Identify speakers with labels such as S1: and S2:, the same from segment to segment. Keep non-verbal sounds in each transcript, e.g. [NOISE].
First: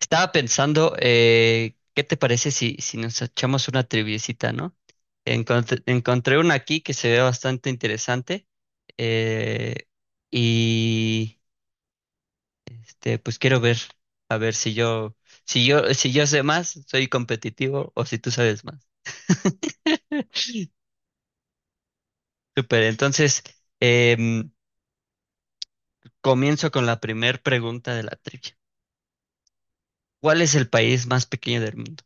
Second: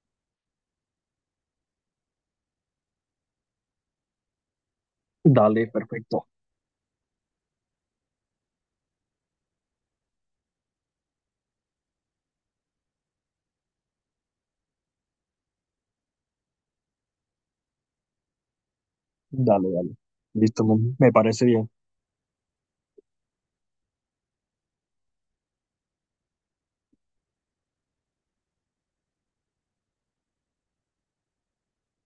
S1: Estaba pensando, ¿qué te parece si nos echamos una triviecita, no?
S2: Dale,
S1: Encontré,
S2: perfecto.
S1: encontré una aquí que se ve bastante interesante. eh, y pues quiero ver, a ver si yo sé más, soy competitivo o si tú sabes más.
S2: Dale, dale.
S1: [LAUGHS]
S2: Listo, me parece bien.
S1: Super. Entonces em, comienzo con la primer pregunta de la trivia. ¿Cuál es el país más pequeño del mundo?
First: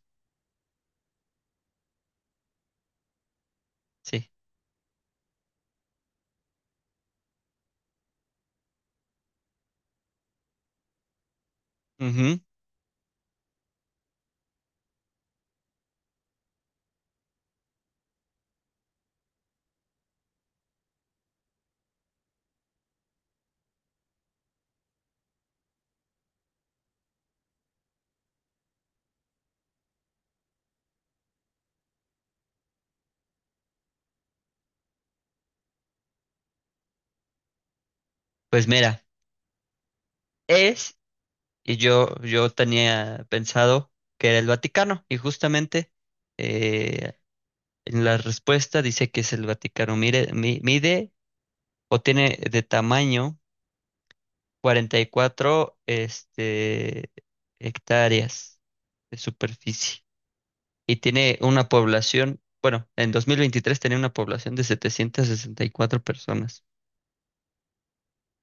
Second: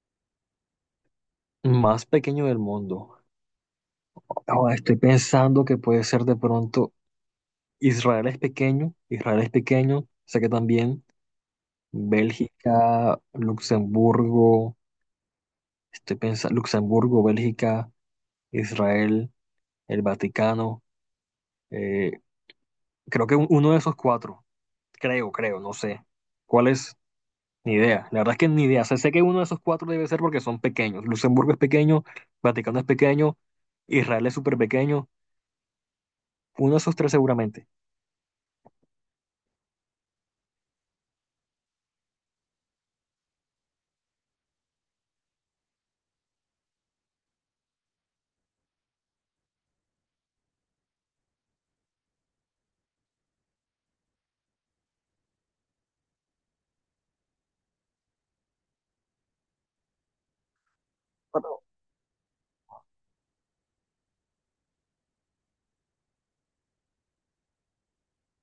S2: Más pequeño del mundo.
S1: Sí.
S2: Ahora estoy pensando que puede ser de pronto Israel es pequeño, sé que también
S1: Ujú.
S2: Bélgica, Luxemburgo, estoy pensando Luxemburgo, Bélgica, Israel, el Vaticano. eh, Creo que uno de esos cuatro, creo, creo, no sé. ¿Cuál es? Ni idea, la verdad es que ni idea. O sea, sé que uno de esos cuatro debe ser porque son pequeños. Luxemburgo es pequeño, Vaticano es pequeño, Israel es súper pequeño. Uno de esos tres seguramente.
S1: Pues mira, es. Y yo tenía pensado que era el Vaticano, y justamente, eh, en la respuesta dice que es el Vaticano. Mire, mide o tiene de tamaño 44, hectáreas de superficie, y tiene
S2: Pero
S1: una población, bueno, en 2023 tenía una población de 764 personas.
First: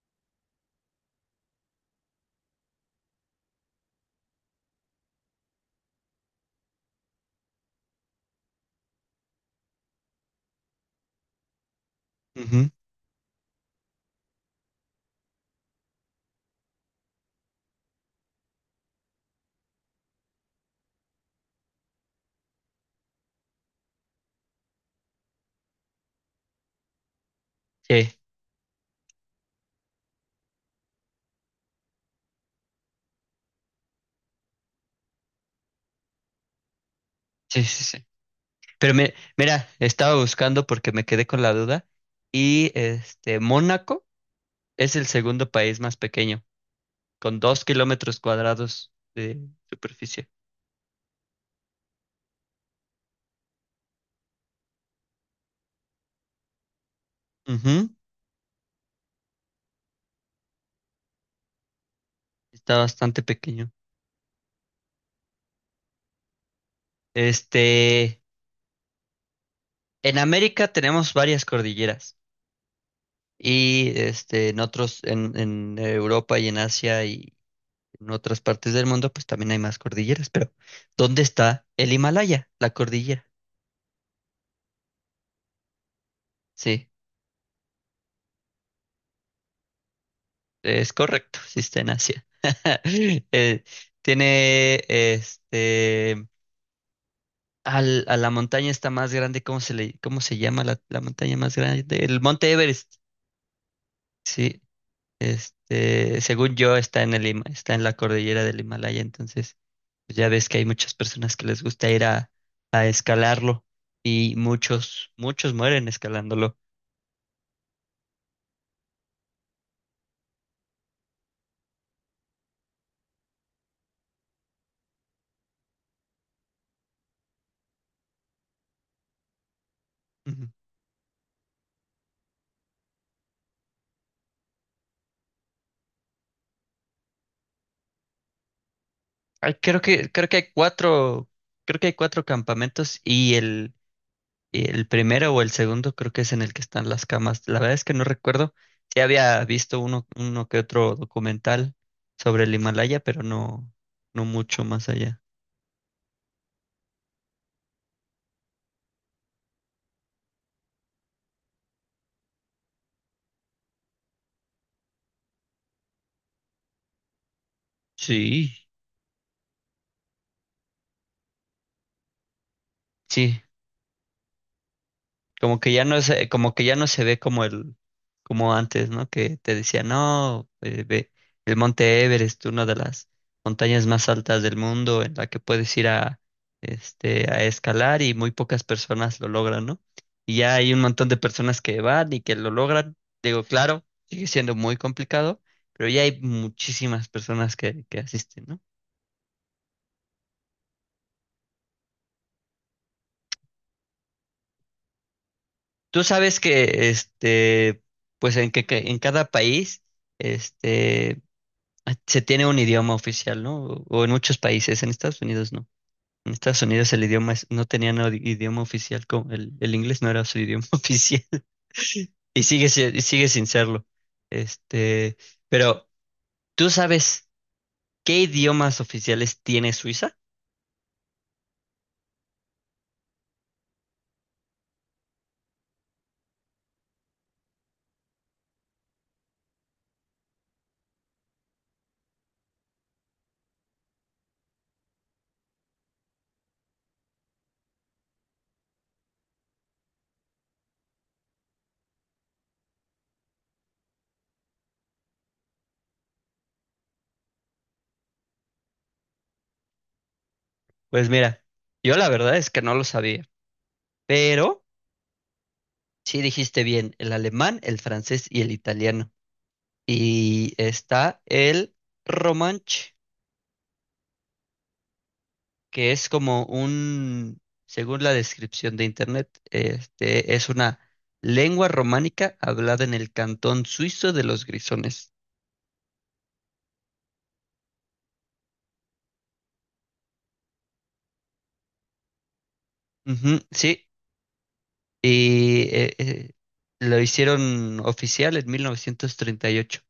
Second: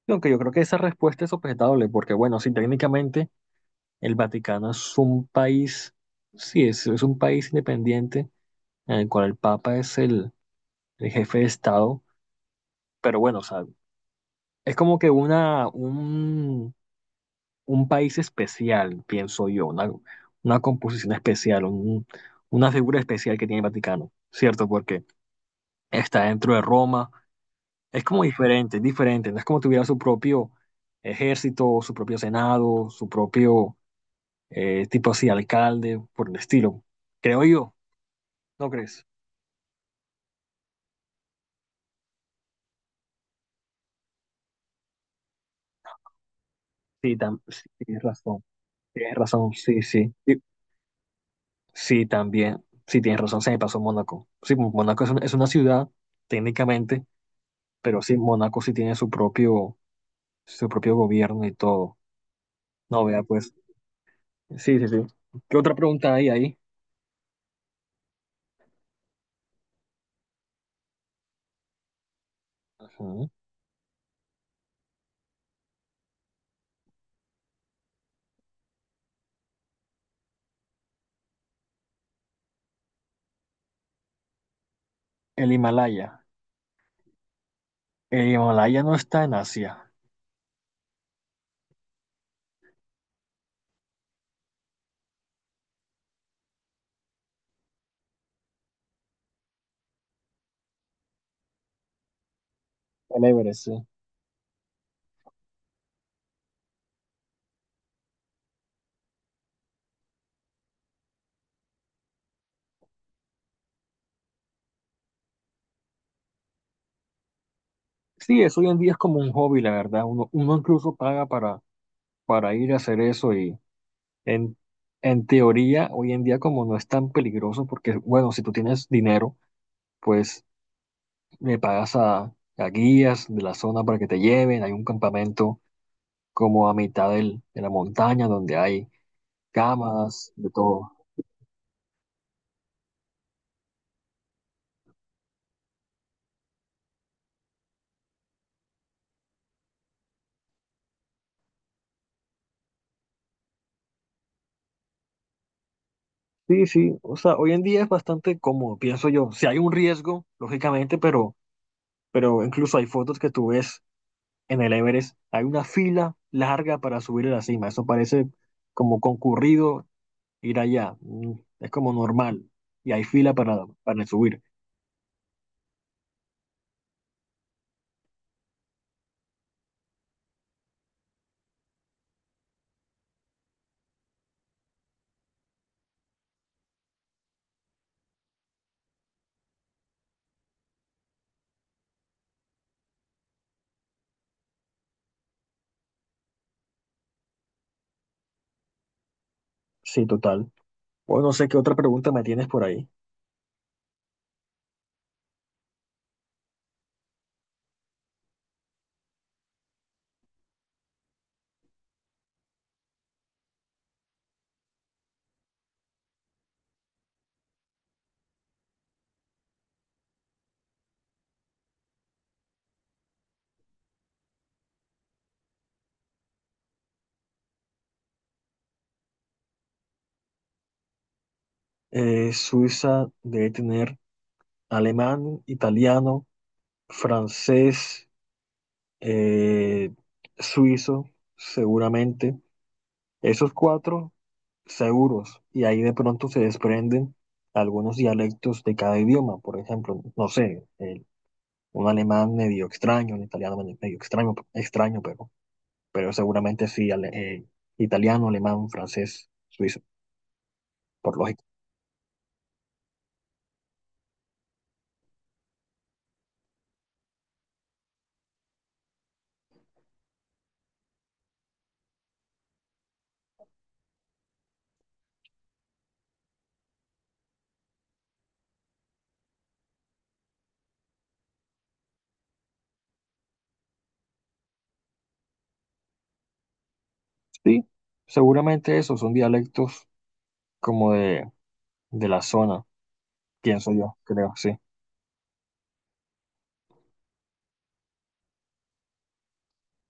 S2: aunque yo creo que esa respuesta es objetable, porque bueno, sí, técnicamente el Vaticano es un país, sí, es un país independiente en el cual el Papa es el jefe de Estado,
S1: Ujú.
S2: pero bueno, o sea, es como que una, un país especial, pienso yo, una composición especial, una figura especial que tiene el Vaticano, ¿cierto? Porque está dentro de Roma, es
S1: Sí,
S2: como diferente, es diferente, no es como tuviera su propio ejército, su propio senado, su propio tipo así, alcalde, por el estilo. Creo
S1: sí,
S2: yo,
S1: sí, sí.
S2: ¿no
S1: Pero
S2: crees?
S1: mira, estaba buscando porque me quedé con la duda y, Mónaco. Es el segundo país más pequeño,
S2: Sí,
S1: con
S2: sí,
S1: dos kilómetros cuadrados
S2: tienes
S1: de
S2: razón, sí, sí,
S1: superficie.
S2: sí, sí, también, sí, tienes razón, se me pasó Mónaco. Sí, Mónaco es una ciudad, técnicamente.
S1: Ujú.
S2: Pero sí, Mónaco sí tiene su propio gobierno y todo.
S1: Está
S2: No,
S1: bastante
S2: vea, pues.
S1: pequeño.
S2: Sí, sí, sí. ¿Qué otra pregunta hay ahí?
S1: Este, en América tenemos varias cordilleras
S2: Ujú.
S1: y, en otros, en Europa y en Asia y en otras partes del mundo, pues también hay más cordilleras. Pero, ¿dónde está el Himalaya, la cordillera?
S2: El Himalaya.
S1: Sí,
S2: El Himalaya no está en Asia.
S1: es correcto, sí está en Asia. [LAUGHS] Eh, Tiene a la montaña está más grande. ¿Cómo se llama la montaña más grande? El Monte Everest.
S2: El Everest, sí.
S1: Sí, según yo está en la cordillera del Himalaya. Entonces, pues ya ves que hay muchas personas que les gusta ir a escalarlo, y muchos mueren escalándolo.
S2: Sí, eso hoy en día es como un hobby, la verdad. Uno, uno incluso paga para ir a hacer eso y en, en teoría, hoy en día como no es tan peligroso, porque bueno, si tú tienes dinero, pues
S1: Ujú.
S2: le pagas a guías de la zona para que te lleven, hay un campamento como a mitad de la montaña donde hay
S1: Ay,
S2: camas, de todo.
S1: creo que hay cuatro campamentos, y el y el primero o el segundo creo que es en el que están las camas. La verdad es que no recuerdo. Sí había visto uno que otro documental sobre el Himalaya, pero no, no mucho más allá.
S2: Sí, sí, o sea, hoy en día es bastante cómodo, pienso yo. Si hay un riesgo, lógicamente, pero incluso hay fotos que tú ves en el Everest, hay una fila larga para subir a la cima. Eso parece
S1: Sí.
S2: como concurrido ir allá. Es como normal y hay fila
S1: Sí,
S2: para subir.
S1: Como que ya no se ve como el, como antes, ¿no? Que te decía, no, ve el Monte Everest, una de las montañas más altas del mundo, en la que puedes ir a escalar y muy pocas personas lo logran, ¿no? Y ya hay un montón de personas que van y que lo logran. Digo, claro, sigue siendo muy complicado, pero ya hay muchísimas personas que asisten, ¿no?
S2: Sí, total. Bueno, no sé qué otra pregunta me tienes por ahí.
S1: Tú sabes que, pues en que en cada país, este ah, se tiene un idioma oficial, ¿no? O en muchos países, en Estados Unidos no. En Estados Unidos el idioma es- no tenía no- idioma oficial, como el inglés no era su idioma [LAUGHS] oficial, y sigue, si- y sigue sin serlo. Este, pero, ¿tú sabes qué idiomas oficiales tiene Suiza?
S2: Suiza debe tener alemán, italiano, francés. eh, Suizo, seguramente. Esos cuatro seguros, y ahí de pronto se desprenden algunos dialectos de cada idioma. Por ejemplo, no sé, un alemán medio extraño, un italiano medio extraño, extraño, pero seguramente sí, italiano, alemán, francés, suizo,
S1: Pues
S2: por
S1: mira,
S2: lógica.
S1: yo la verdad es que no lo sabía, pero sí dijiste bien, el alemán, el francés y el italiano. Y está el romanche, que es como un, según la descripción de internet, es una lengua románica hablada en el cantón suizo de los Grisones.
S2: Sí, seguramente esos son dialectos como de la zona,
S1: Ujú,
S2: pienso
S1: sí.
S2: yo, creo, sí.
S1: Y lo hicieron oficial en 1938.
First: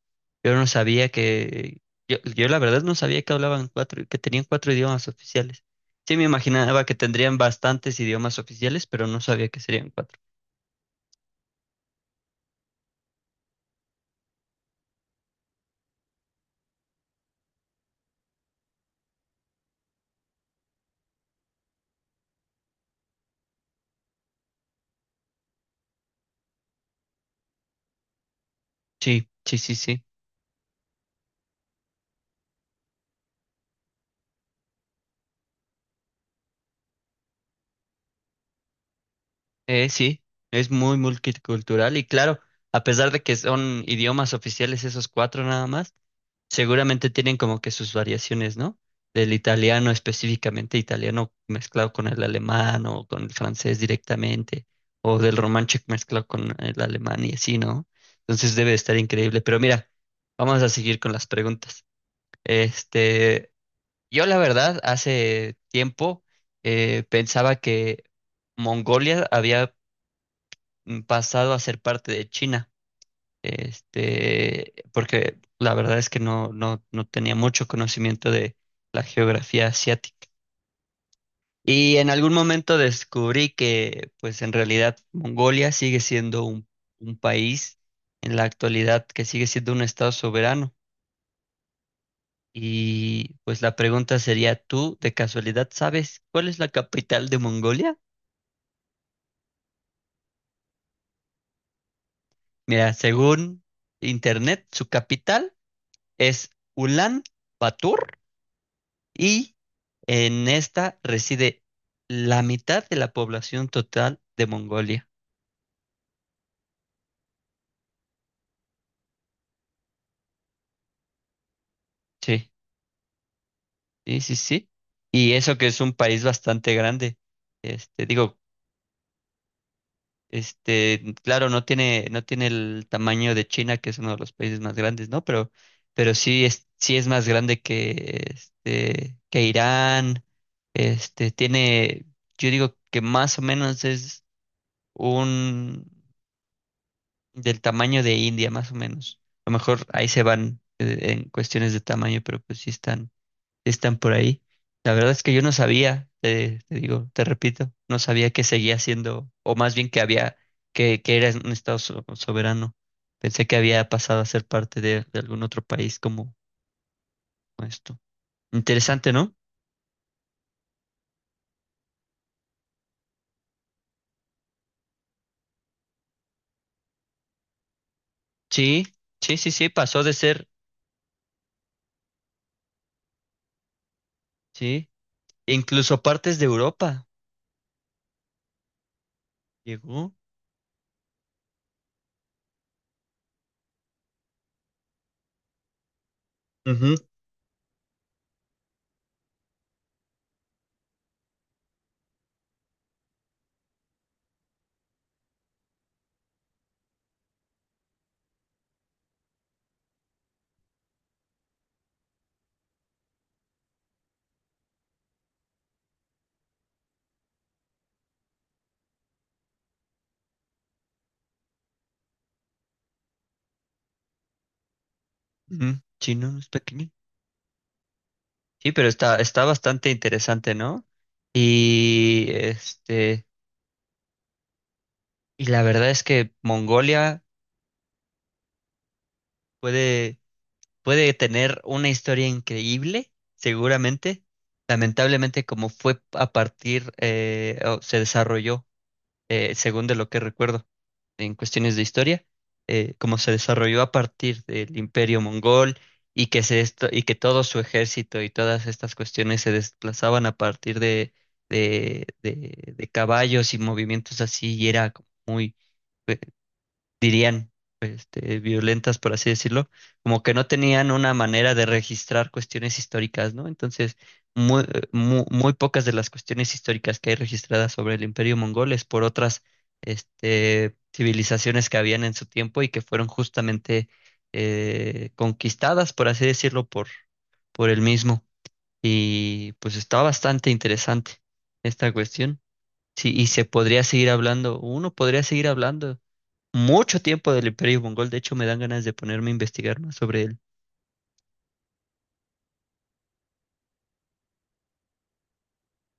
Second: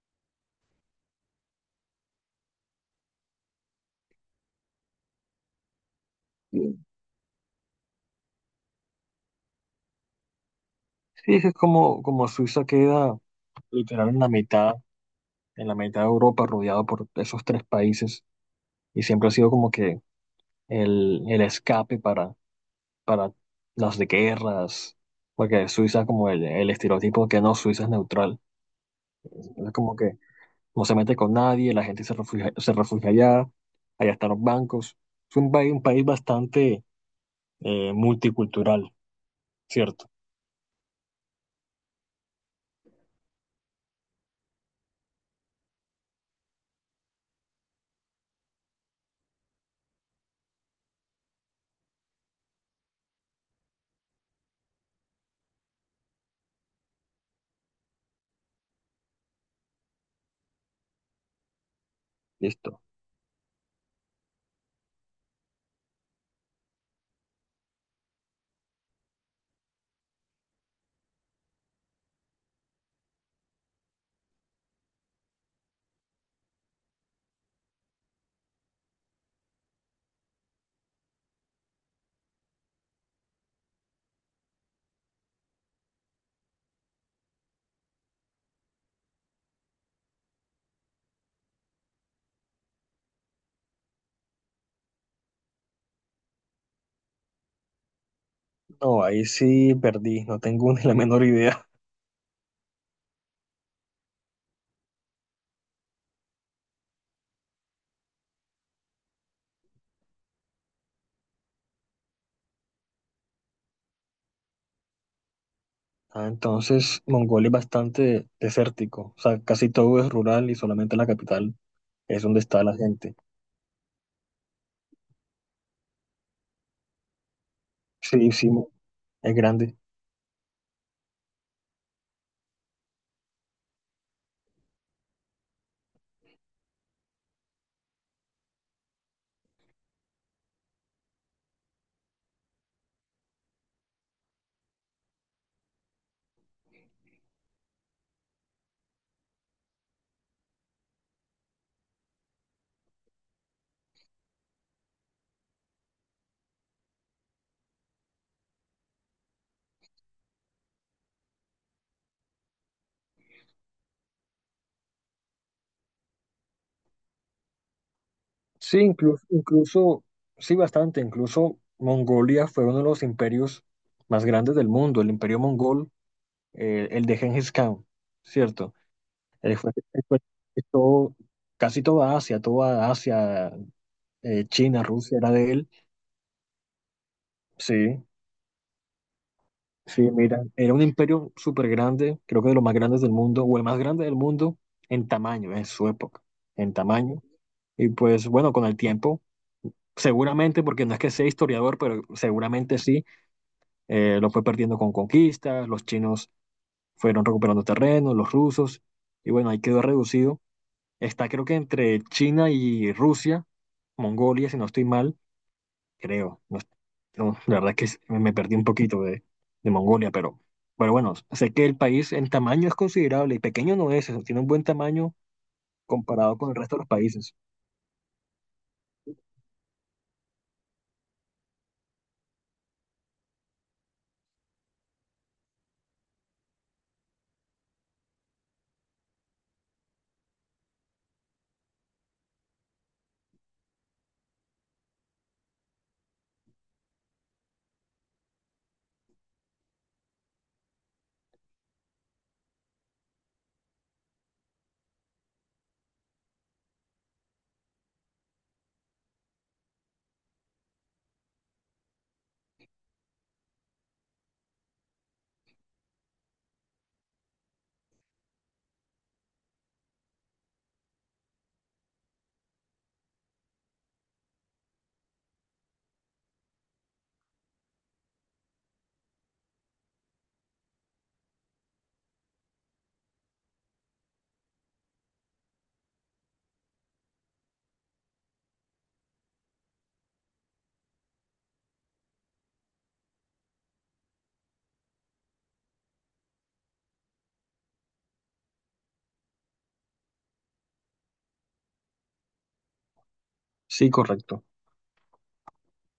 S1: Yo no sabía que, yo la verdad no sabía que hablaban cuatro, que tenían cuatro idiomas oficiales. Sí, me
S2: Sí,
S1: imaginaba que tendrían bastantes idiomas oficiales, pero no sabía que serían cuatro.
S2: sí, es como, como Suiza queda literal en la mitad de Europa, rodeado por esos tres países, y siempre ha sido como que el escape para las de guerras, porque Suiza es como el estereotipo que no, Suiza es neutral,
S1: Sí, sí,
S2: es
S1: sí,
S2: como
S1: sí.
S2: que no se mete con nadie, la gente se refugia allá, allá están los bancos, es un país bastante multicultural, ¿cierto?
S1: Sí, es muy multicultural, y claro, a pesar de que son idiomas oficiales esos cuatro nada más, seguramente tienen como que sus variaciones, ¿no? Del italiano específicamente, italiano mezclado con el alemán o con el francés directamente, o del romanche mezclado con el alemán y así, ¿no? Entonces debe de estar increíble. Pero mira, vamos a seguir con las preguntas.
S2: Listo.
S1: Este, yo, la verdad, hace tiempo, pensaba que Mongolia había, pasado a ser parte de China, porque la verdad es que no, no tenía mucho conocimiento de la geografía asiática. Y en algún momento descubrí que, pues en realidad, Mongolia sigue siendo un país en la actualidad, que sigue siendo un estado soberano. Y pues la pregunta sería, ¿tú de casualidad sabes cuál es la capital de Mongolia?
S2: No, ahí sí perdí, no tengo [LAUGHS] ni la menor idea.
S1: Mira, según internet, su capital es Ulan Bator, y en esta reside la mitad de la población total de Mongolia.
S2: Ah, entonces Mongolia es bastante desértico, o sea, casi todo es rural y solamente la capital es donde
S1: Sí,
S2: está la gente.
S1: sí, sí, sí. Y eso que es un país bastante grande. Este,
S2: Sí,
S1: digo,
S2: sí, es grande.
S1: claro, no tiene el tamaño de China, que es uno de los países más grandes, ¿no? Pero sí es más grande que, que Irán. Tiene, yo digo que más o menos es un del tamaño de India, más o menos. A lo mejor ahí se van, en cuestiones de tamaño, pero pues sí están por ahí. La verdad es que yo no sabía, te digo, te repito, no sabía que seguía siendo, o más bien que había, que era un estado soberano. Pensé que había pasado a ser parte de algún otro país, como esto.
S2: Sí,
S1: Interesante,
S2: incluso,
S1: ¿no?
S2: incluso, sí, bastante, incluso Mongolia fue uno de los imperios más grandes del mundo, el imperio mongol, el de Genghis Khan, ¿cierto?
S1: Sí, sí, sí,
S2: Él
S1: sí,
S2: fue, él
S1: pasó de
S2: fue-
S1: ser,
S2: Todo, casi toda Asia, China,
S1: sí,
S2: Rusia era de él,
S1: incluso partes de Europa
S2: sí. Sí,
S1: llegó.
S2: mira, era un imperio súper grande, creo que de los más grandes del mundo, o el más grande del mundo en tamaño, en su época, en
S1: Ujú.
S2: tamaño. Y pues bueno, con el tiempo, seguramente, porque no es que sea historiador, pero seguramente sí, lo fue perdiendo con conquistas, los chinos fueron recuperando terreno, los rusos, y bueno, ahí quedó reducido. Está creo que entre China y Rusia, Mongolia, si no estoy mal, creo. No, no, la verdad es que me perdí un poquito de Mongolia, pero bueno, sé que el país en tamaño es considerable y pequeño no es, o sea, tiene un buen tamaño
S1: Ujú. Sí, no,
S2: comparado
S1: no es
S2: con el resto de los
S1: pequeño.
S2: países.
S1: Sí, pero está bastante interesante, ¿no? Y y la verdad es que Mongolia puede, puede tener una historia increíble, seguramente. Lamentablemente, como fue a partir, o se desarrolló, según de lo que recuerdo en cuestiones de historia, cómo se desarrolló a partir del Imperio Mongol, y que, y que todo su ejército y todas estas cuestiones se desplazaban a partir de caballos y movimientos así, y era como dirían, violentas, por así decirlo, como que no tenían una manera de registrar cuestiones históricas, ¿no? Entonces, muy, muy pocas de las cuestiones históricas que hay registradas sobre el Imperio Mongol es por otras, civilizaciones que habían en su tiempo y que fueron justamente, conquistadas, por así decirlo, por él mismo. Y pues está bastante interesante esta cuestión. Sí, y se podría seguir hablando, uno podría seguir hablando mucho tiempo del Imperio Mongol. De hecho, me dan ganas de ponerme a investigar más sobre él.
S2: Sí, correcto.